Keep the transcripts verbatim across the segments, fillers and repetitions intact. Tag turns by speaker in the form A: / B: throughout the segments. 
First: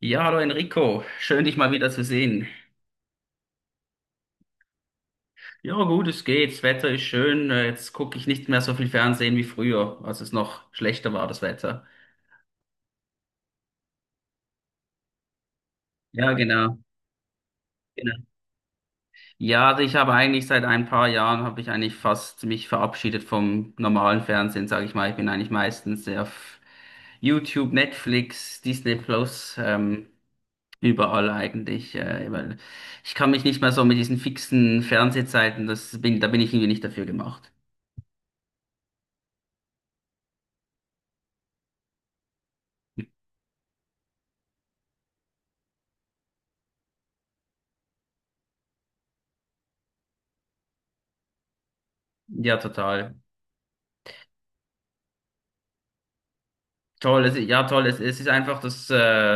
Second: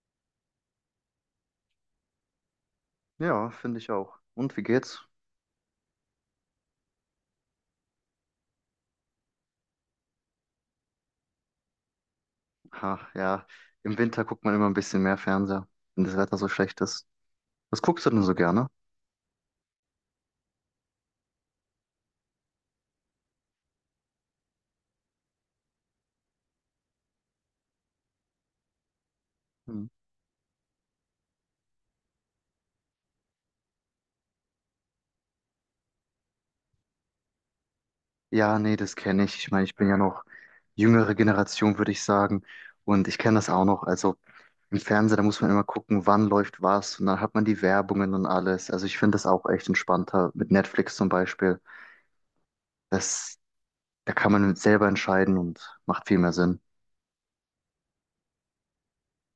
A: Ja, hallo Enrico, schön dich mal wieder zu sehen.
B: Ja, finde ich auch. Und wie geht's?
A: Ja, gut, es geht, das Wetter ist schön, äh, jetzt gucke ich nicht mehr so viel Fernsehen wie früher, als es noch schlechter war, das Wetter.
B: Ha, ja, im Winter guckt man immer ein bisschen mehr Fernseher, wenn das
A: Ja,
B: Wetter so
A: genau.
B: schlecht ist. Was guckst du
A: Genau.
B: denn so gerne?
A: Ja, also ich habe eigentlich seit ein paar Jahren, habe ich eigentlich fast mich verabschiedet vom normalen Fernsehen, sage ich mal. Ich bin eigentlich meistens sehr auf YouTube, Netflix, Disney Plus,
B: Hm.
A: ähm, überall eigentlich, äh, weil ich kann mich nicht mehr so mit diesen fixen Fernsehzeiten, das bin, da bin ich irgendwie nicht dafür gemacht.
B: Ja, nee, das kenne ich. Ich meine, ich bin ja noch jüngere Generation, würde ich sagen. Und ich kenne das auch noch. Also im Fernseher, da muss man immer gucken, wann läuft was. Und dann hat man die Werbungen und alles. Also ich finde das auch echt entspannter. Mit Netflix zum Beispiel.
A: Ja, total.
B: Das, Da kann man selber entscheiden und macht viel mehr Sinn.
A: Toll, es, ja toll, es, es ist einfach, das, äh,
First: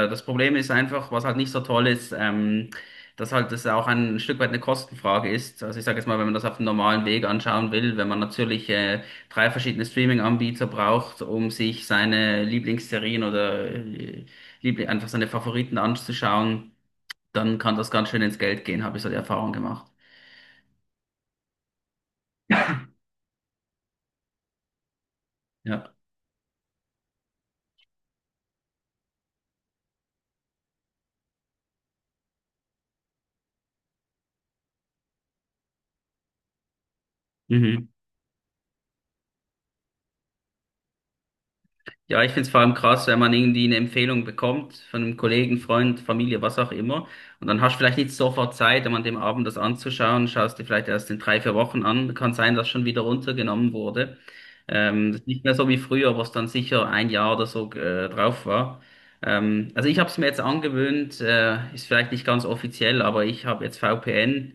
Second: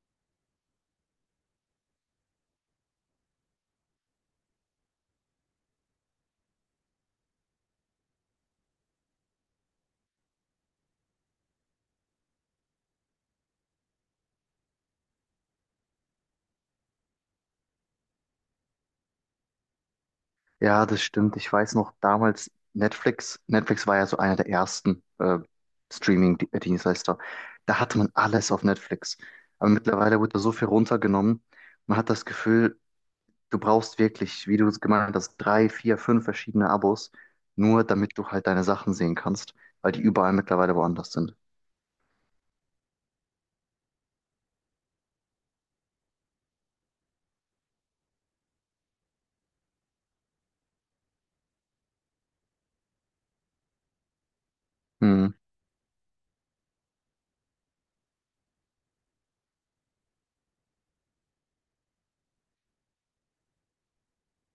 A: das Problem ist einfach, was halt nicht so toll ist, ähm, dass halt das auch ein Stück weit eine Kostenfrage ist. Also ich sage jetzt mal, wenn man das auf dem normalen Weg anschauen will, wenn man natürlich äh, drei verschiedene Streaming-Anbieter braucht, um sich seine Lieblingsserien oder äh, Liebli einfach seine Favoriten anzuschauen, dann kann das ganz schön ins Geld gehen, habe ich so die Erfahrung gemacht.
B: Ja, das stimmt. Ich weiß noch, damals Netflix, Netflix war ja so einer der ersten äh,
A: Ja.
B: Streaming-Dienstleister. Da hatte man alles auf Netflix. Aber mittlerweile wird da so viel runtergenommen. Man hat das Gefühl, du brauchst wirklich, wie du es gemeint hast, drei, vier, fünf verschiedene Abos, nur
A: Mhm.
B: damit du halt deine Sachen sehen kannst, weil die überall mittlerweile woanders sind.
A: Ja, ich find's vor allem krass, wenn man irgendwie eine Empfehlung bekommt von einem Kollegen, Freund, Familie, was auch immer. Und dann hast du vielleicht nicht sofort Zeit, um an dem Abend das anzuschauen, schaust dir vielleicht erst in drei, vier Wochen an. Kann sein, dass schon wieder runtergenommen wurde. Ähm, das ist
B: Hm,
A: nicht mehr so wie früher, was dann sicher ein Jahr oder so äh, drauf war. Ähm, also ich habe es mir jetzt angewöhnt, äh, ist vielleicht nicht ganz offiziell, aber ich habe jetzt V P N.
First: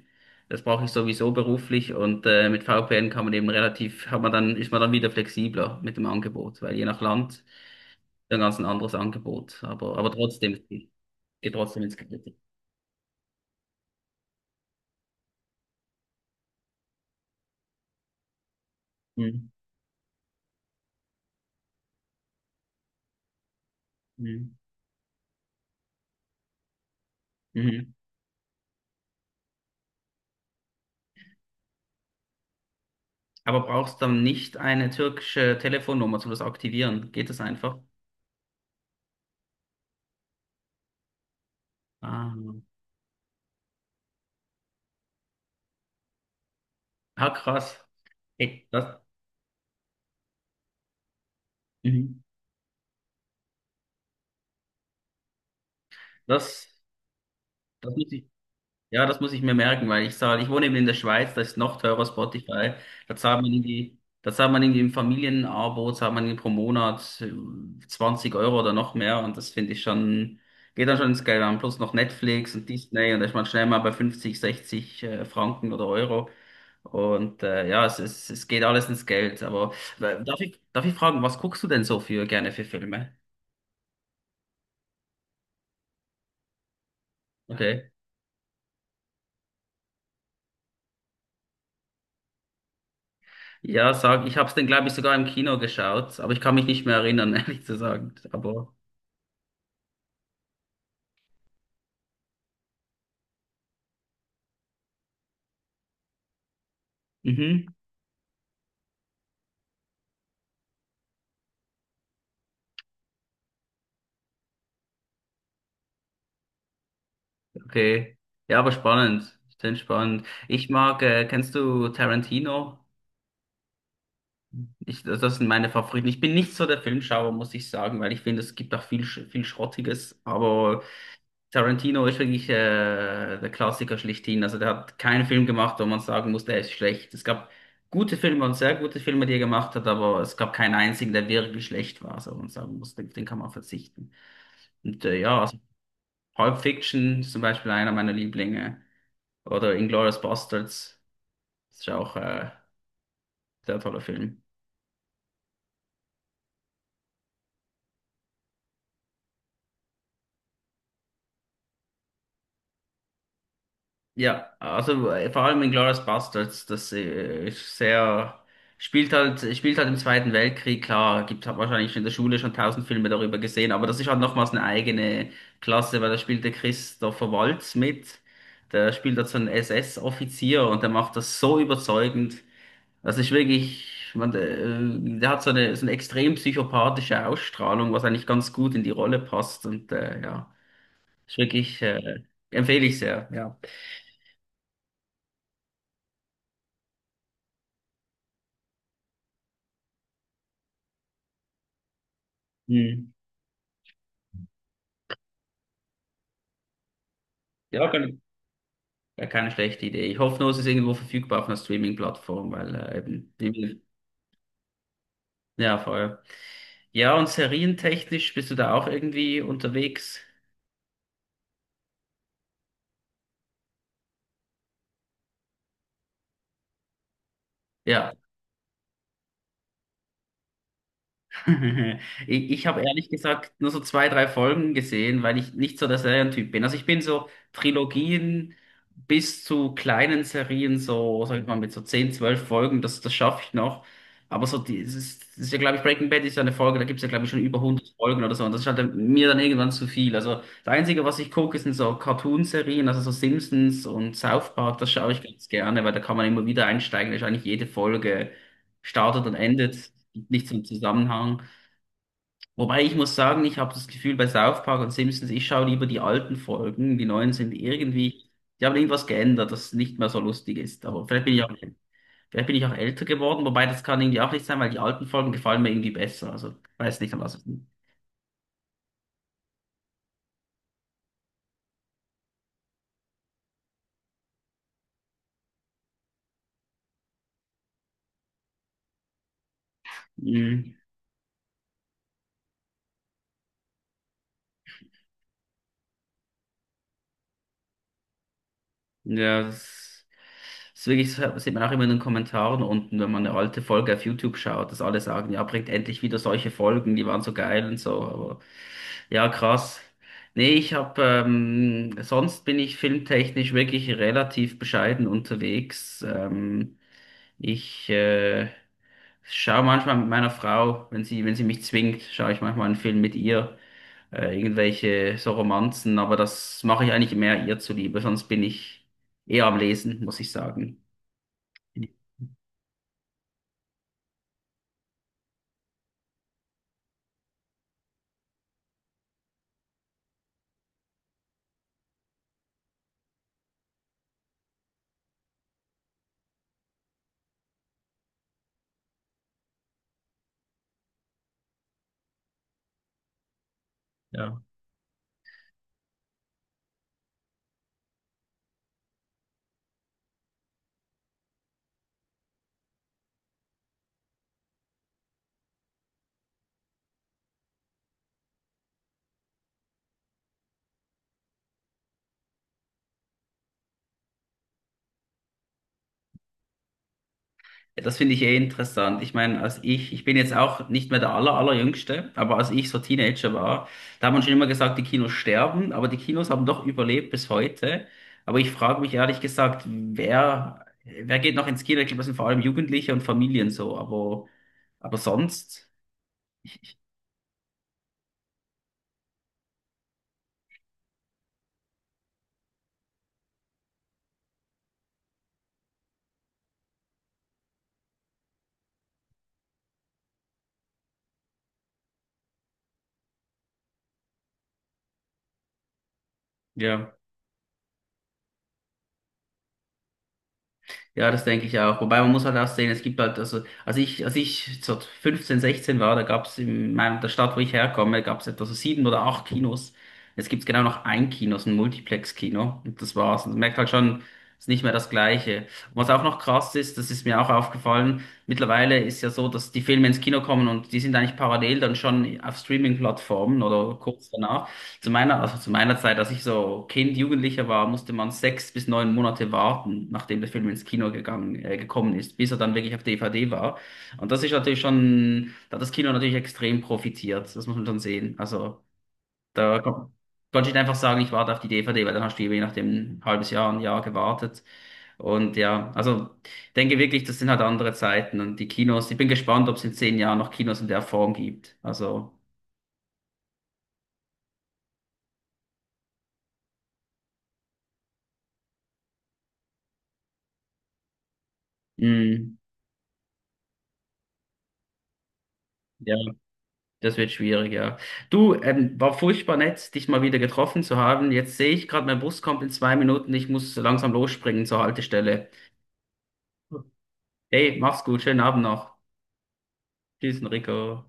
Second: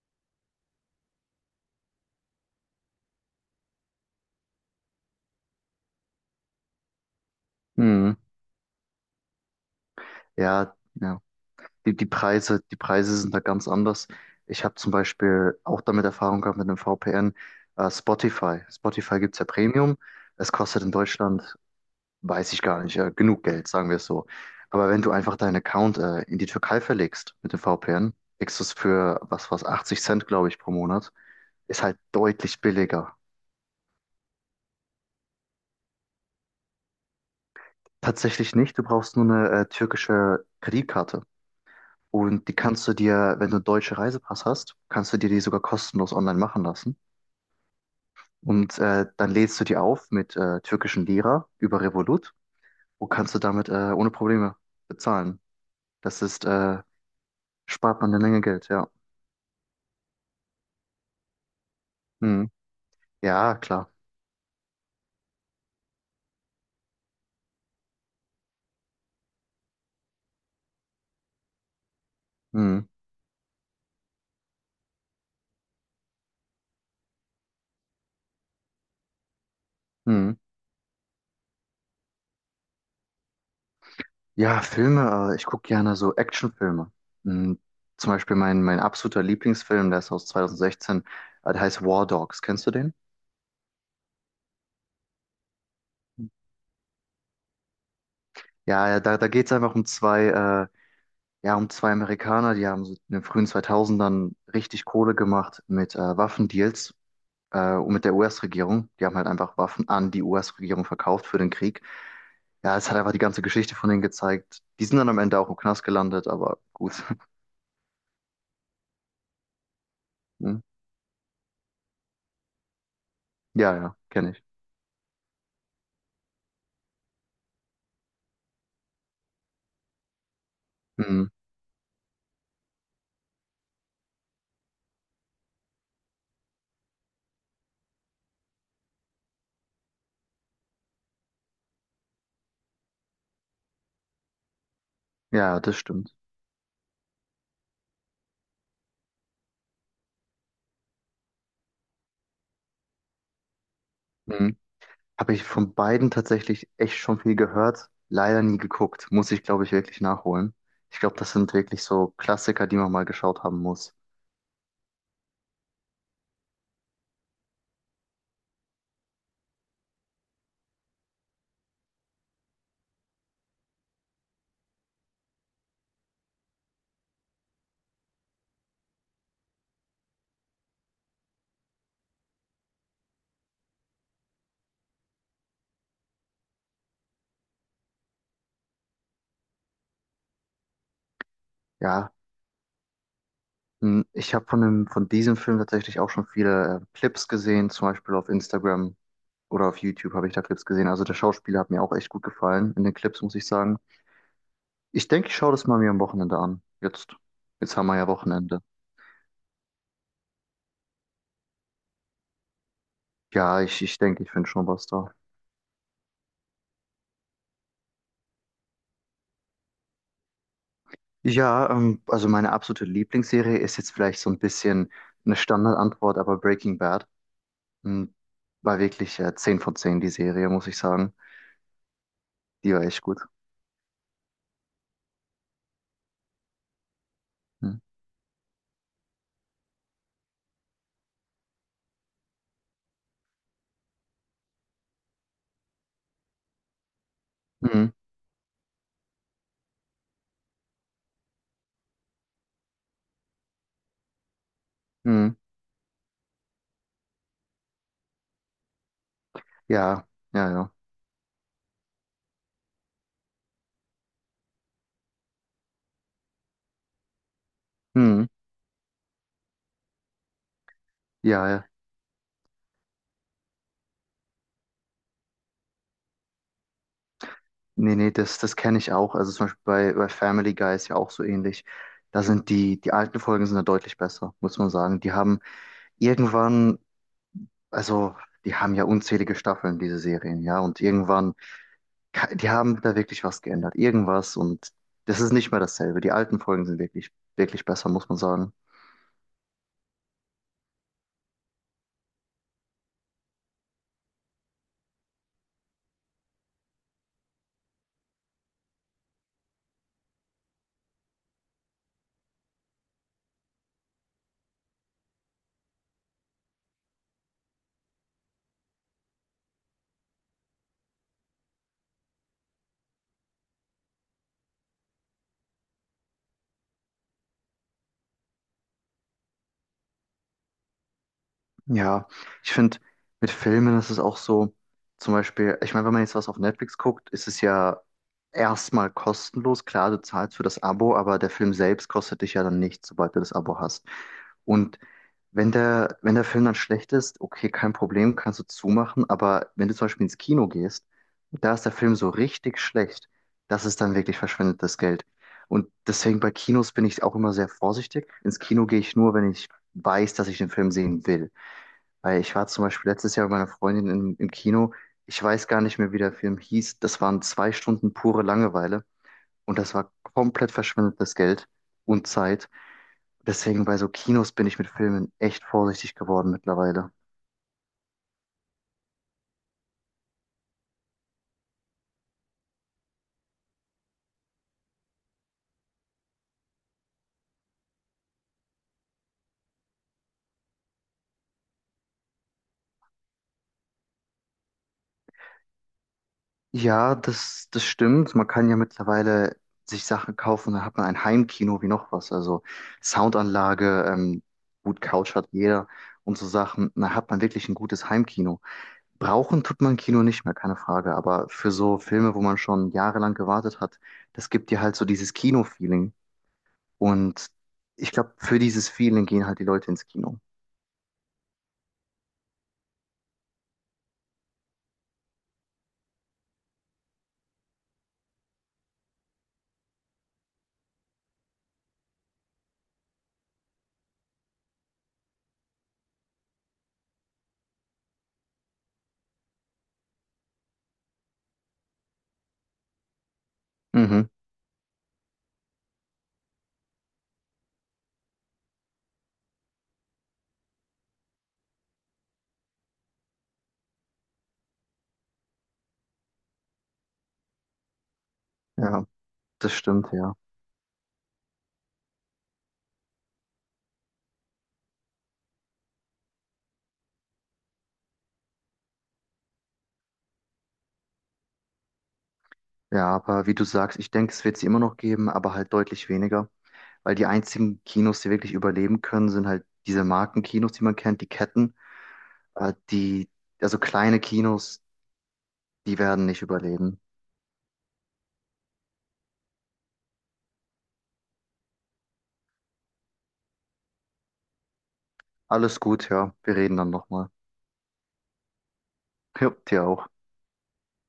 A: Das brauche ich sowieso beruflich und äh, mit V P N kann man eben relativ, hat man dann, ist man dann wieder flexibler mit dem Angebot, weil je nach Land.
B: hm.
A: Dann ganz ein anderes Angebot, aber, aber trotzdem,
B: Ja, ja.
A: geht trotzdem ins
B: die, die
A: Geld.
B: Preise, die Preise sind da ganz anders. Ich habe zum Beispiel auch damit Erfahrung gehabt mit dem V P N, äh, Spotify. Spotify gibt's ja
A: Mhm.
B: Premium. Es kostet in Deutschland, weiß ich gar nicht, äh, genug Geld, sagen wir es so.
A: Mhm.
B: Aber wenn du einfach deinen Account äh, in die Türkei verlegst mit dem
A: Mhm.
B: V P N, kriegst du es für was was achtzig Cent, glaube ich, pro Monat. Ist halt deutlich billiger.
A: Aber brauchst dann nicht eine türkische Telefonnummer, um das aktivieren? Geht das einfach?
B: Tatsächlich nicht, du brauchst nur eine äh, türkische Kreditkarte.
A: Ah,
B: Und die kannst du dir, wenn du einen deutschen Reisepass hast, kannst du dir die sogar kostenlos online machen lassen.
A: ah krass. Hey,
B: Und
A: das,
B: äh, dann lädst du die auf mit äh, türkischen Lira über
A: mhm.
B: Revolut und kannst du damit äh, ohne Probleme bezahlen. Das ist,
A: das,
B: äh,
A: das
B: spart
A: muss
B: man eine
A: ich.
B: Menge Geld, ja.
A: Ja, das muss ich mir merken, weil ich zahle, ich wohne eben in der Schweiz, da ist noch teurer
B: Hm.
A: Spotify. Da zahlt man
B: Ja, klar.
A: irgendwie, da zahlt man irgendwie im Familienabo, zahlt man irgendwie pro Monat äh, zwanzig Euro oder noch mehr und das finde ich schon, geht dann schon ins Geld an. Plus noch Netflix und
B: Hm.
A: Disney und da ist man schnell mal bei fünfzig, sechzig äh, Franken oder Euro. Und äh, ja, es, es, es geht alles ins Geld. Aber äh,
B: Hm.
A: darf ich, darf ich fragen, was guckst du denn so für gerne für Filme?
B: Ja, Filme, äh, ich gucke gerne so Actionfilme. Hm.
A: Okay.
B: Zum Beispiel mein, mein absoluter Lieblingsfilm, der ist aus zweitausendsechzehn, äh, der heißt War Dogs. Kennst du den?
A: Ja, sag, ich habe es dann, glaube ich, sogar im Kino geschaut, aber ich kann mich nicht mehr erinnern, ehrlich zu sagen. Aber,
B: Ja, ja, da, da geht es einfach um zwei, äh, ja, um zwei Amerikaner, die haben so in den frühen zweitausendern richtig Kohle gemacht mit äh, Waffendeals
A: mhm,
B: äh, und mit der U S-Regierung. Die haben halt einfach Waffen an die U S-Regierung verkauft für den Krieg. Ja, es hat einfach die ganze Geschichte von denen gezeigt. Die sind dann am Ende auch im Knast gelandet, aber gut.
A: okay. Ja, aber spannend. Stimmt, spannend.
B: Hm.
A: Ich mag, äh, kennst du Tarantino?
B: Ja, ja, kenne ich.
A: Ich, das das sind meine Favoriten. Ich bin nicht so der Filmschauer, muss ich sagen, weil ich finde, es gibt auch viel, Sch- viel Schrottiges. Aber
B: Hm.
A: Tarantino ist wirklich äh, der Klassiker schlechthin. Also der hat keinen Film gemacht, wo man sagen muss, der ist schlecht. Es gab gute Filme und sehr gute Filme, die er gemacht hat, aber es gab keinen einzigen, der wirklich schlecht war. So wo man sagen muss, den, den kann man verzichten. Und äh, ja, also
B: Ja, das stimmt.
A: Pulp Fiction ist zum Beispiel einer meiner Lieblinge. Oder Inglourious Basterds. Das ist ja auch äh, sehr toller Film.
B: Hm. Habe ich von beiden tatsächlich echt schon viel gehört, leider nie geguckt. Muss ich, glaube ich, wirklich nachholen. Ich glaube, das sind wirklich so Klassiker, die man mal geschaut haben muss.
A: Ja, also äh, vor allem in Glorious Bastards, das äh, ist sehr, spielt halt, spielt halt im Zweiten Weltkrieg, klar, gibt, hat wahrscheinlich in der Schule schon tausend Filme darüber gesehen, aber das ist halt nochmals eine eigene Klasse, weil da spielt der Christopher Waltz mit, der spielt halt so einen S S-Offizier und der macht das so überzeugend, das ist wirklich, man, äh, der hat so eine, so eine extrem psychopathische Ausstrahlung, was eigentlich ganz gut in die Rolle passt und äh, ja, ist wirklich, äh,
B: Ja,
A: empfehle ich sehr, ja.
B: hm. ich habe von dem, von diesem Film tatsächlich auch schon viele äh, Clips gesehen, zum Beispiel auf Instagram. Oder auf YouTube habe ich da Clips gesehen. Also der Schauspieler hat mir auch echt gut gefallen in den
A: Hm.
B: Clips, muss ich sagen. Ich denke, ich schaue das mal mir am Wochenende an. Jetzt, jetzt haben
A: Ja,
B: wir ja
A: keine,
B: Wochenende.
A: ja, keine schlechte Idee. Ich hoffe nur, es ist irgendwo verfügbar auf einer Streaming-Plattform, weil äh, eben, die
B: Ja, ich,
A: will-
B: ich denke, ich finde schon was da.
A: ja, voll. Ja, und serientechnisch bist du da auch irgendwie unterwegs?
B: Ja, ähm, also meine absolute Lieblingsserie ist jetzt vielleicht so ein bisschen eine Standardantwort, aber Breaking Bad
A: Ja,
B: hm, war wirklich äh, zehn von zehn die Serie, muss ich sagen.
A: Ich, ich
B: Die
A: habe
B: war echt
A: ehrlich
B: gut.
A: gesagt nur so zwei, drei Folgen gesehen, weil ich nicht so der Serientyp bin. Also ich bin so
B: Hm.
A: Trilogien bis zu kleinen Serien, so, sag ich mal, mit so zehn zwölf Folgen, das, das schaffe ich noch. Aber so, die, es ist, es ist ja, glaube ich, Breaking Bad ist ja eine Folge, da gibt es ja, glaube ich, schon über hundert
B: Mhm.
A: Folgen oder so. Und das ist halt dann- mir dann irgendwann zu viel. Also das Einzige, was ich gucke, sind so Cartoon-Serien, also so Simpsons und South Park, das schaue ich
B: Mhm.
A: ganz gerne, weil da kann man immer wieder einsteigen, da ist eigentlich jede Folge startet und endet,
B: Ja,
A: gibt
B: ja,
A: nicht so einen
B: ja.
A: Zusammenhang. Wobei ich muss sagen, ich habe das Gefühl bei South Park und Simpsons, ich schaue lieber die alten Folgen, die neuen sind irgendwie,
B: Mhm.
A: die haben irgendwas geändert, das nicht mehr so lustig ist. Aber vielleicht bin ich
B: Ja,
A: auch,
B: ja.
A: vielleicht bin ich auch älter geworden, wobei das kann irgendwie auch nicht sein, weil die alten Folgen gefallen mir irgendwie besser. Also weiß nicht, an was. Es liegt.
B: Nee, nee, das, das kenne ich auch. Also zum Beispiel bei, bei Family Guy ist ja auch so ähnlich. Da sind die, die alten Folgen sind da deutlich besser, muss man sagen. Die haben irgendwann, also die haben ja unzählige Staffeln, diese Serien, ja.
A: Mhm.
B: Und irgendwann, ka- die haben da wirklich was geändert. Irgendwas und das ist nicht mehr dasselbe. Die alten Folgen sind wirklich, wirklich besser, muss man sagen.
A: Ja, das. Das ist wirklich, das sieht man auch immer in den Kommentaren unten, wenn man eine alte Folge auf YouTube schaut, dass alle sagen, ja, bringt endlich wieder solche Folgen, die waren so geil und so. Aber ja, krass. Nee, ich habe, ähm, sonst bin ich filmtechnisch wirklich relativ bescheiden unterwegs. Ähm, ich äh, schaue manchmal mit meiner Frau, wenn sie, wenn sie mich zwingt, schaue ich manchmal einen Film mit ihr, äh, irgendwelche so Romanzen, aber das mache ich eigentlich mehr ihr zuliebe, sonst bin ich eher am Lesen, muss ich sagen.
B: Ja, ich finde, mit Filmen ist es auch so, zum Beispiel, ich meine, wenn man jetzt was auf Netflix guckt, ist es ja erstmal kostenlos. Klar, du zahlst für das Abo, aber der Film selbst kostet dich ja dann nichts, sobald du das Abo hast. Und wenn der, wenn der Film dann schlecht ist, okay, kein Problem, kannst du zumachen, aber wenn du zum Beispiel ins Kino gehst und da ist der Film so richtig schlecht, das ist dann wirklich
A: Ja.
B: verschwendetes Geld. Und deswegen bei Kinos bin ich auch immer sehr vorsichtig. Ins Kino gehe ich nur, wenn ich weiß, dass ich den Film sehen will. Weil ich war zum Beispiel letztes Jahr mit meiner Freundin im, im Kino. Ich weiß gar nicht mehr, wie der Film hieß. Das waren zwei Stunden pure Langeweile. Und das war komplett verschwendetes Geld und Zeit. Deswegen bei so Kinos bin ich mit Filmen echt vorsichtig geworden mittlerweile.
A: Das finde ich eh interessant. Ich meine, als ich, ich bin jetzt auch nicht mehr der aller, allerjüngste, aber als ich so Teenager war, da hat man schon immer gesagt, die Kinos sterben, aber die Kinos haben doch überlebt bis heute. Aber ich frage mich ehrlich gesagt, wer, wer geht noch ins Kino? Ich glaube, das sind vor allem Jugendliche und Familien so, aber, aber sonst, ich, ich-
B: Ja, das, das stimmt. Man kann ja mittlerweile sich Sachen kaufen, dann hat man ein Heimkino wie noch was. Also Soundanlage, ähm, gut, Couch hat jeder und so Sachen. Dann hat man wirklich ein gutes Heimkino. Brauchen tut man Kino nicht mehr, keine Frage. Aber für so Filme, wo man schon jahrelang gewartet hat, das gibt dir halt so dieses Kino-Feeling.
A: ja.
B: Und ich glaube, für dieses Feeling gehen halt die Leute ins Kino.
A: Ja, das denke ich auch. Wobei man muss halt auch sehen, es gibt halt, also als ich, als ich so fünfzehn, sechzehn war, da gab es in meiner, der Stadt, wo ich herkomme, gab es etwa so sieben oder acht Kinos. Jetzt gibt es genau noch ein Kino, so ein Multiplex-Kino. Und das war's. Und man merkt halt schon, es ist nicht mehr das Gleiche. Und was auch noch krass ist, das ist mir auch aufgefallen, mittlerweile ist ja so, dass die Filme ins Kino kommen und die sind eigentlich parallel dann schon auf Streaming-Plattformen oder
B: Mhm,
A: kurz danach. Zu meiner, also zu meiner Zeit, als ich so Kind, Jugendlicher war, musste man sechs bis neun Monate warten, nachdem der Film ins Kino gegangen, äh, gekommen ist, bis er dann wirklich auf D V D war. Und das ist natürlich schon, da hat das Kino natürlich extrem profitiert. Das muss man schon sehen. Also
B: ja, das
A: da
B: stimmt,
A: kon
B: ja.
A: konnte ich nicht einfach sagen, ich warte auf die D V D, weil dann hast du eben je nachdem ein halbes Jahr, ein Jahr gewartet. Und ja, also ich denke wirklich, das sind halt andere Zeiten und die Kinos, ich bin gespannt, ob es in zehn Jahren noch Kinos in der Form gibt. Also,
B: Ja, aber wie du sagst, ich denke, es wird sie immer noch geben, aber halt deutlich weniger. Weil die einzigen Kinos, die wirklich überleben können, sind halt diese Markenkinos, die man kennt, die Ketten.
A: mh,
B: Äh, die, also kleine Kinos, die
A: ja.
B: werden nicht überleben.
A: Das wird schwierig, ja. Du, ähm, war furchtbar nett, dich mal wieder getroffen zu haben. Jetzt sehe ich gerade, mein Bus kommt in zwei Minuten. Ich muss langsam losspringen zur Haltestelle.
B: Alles gut, ja. Wir reden dann nochmal.
A: Hey, mach's gut, schönen Abend noch.
B: Ja, dir auch.
A: Tschüss, Enrico.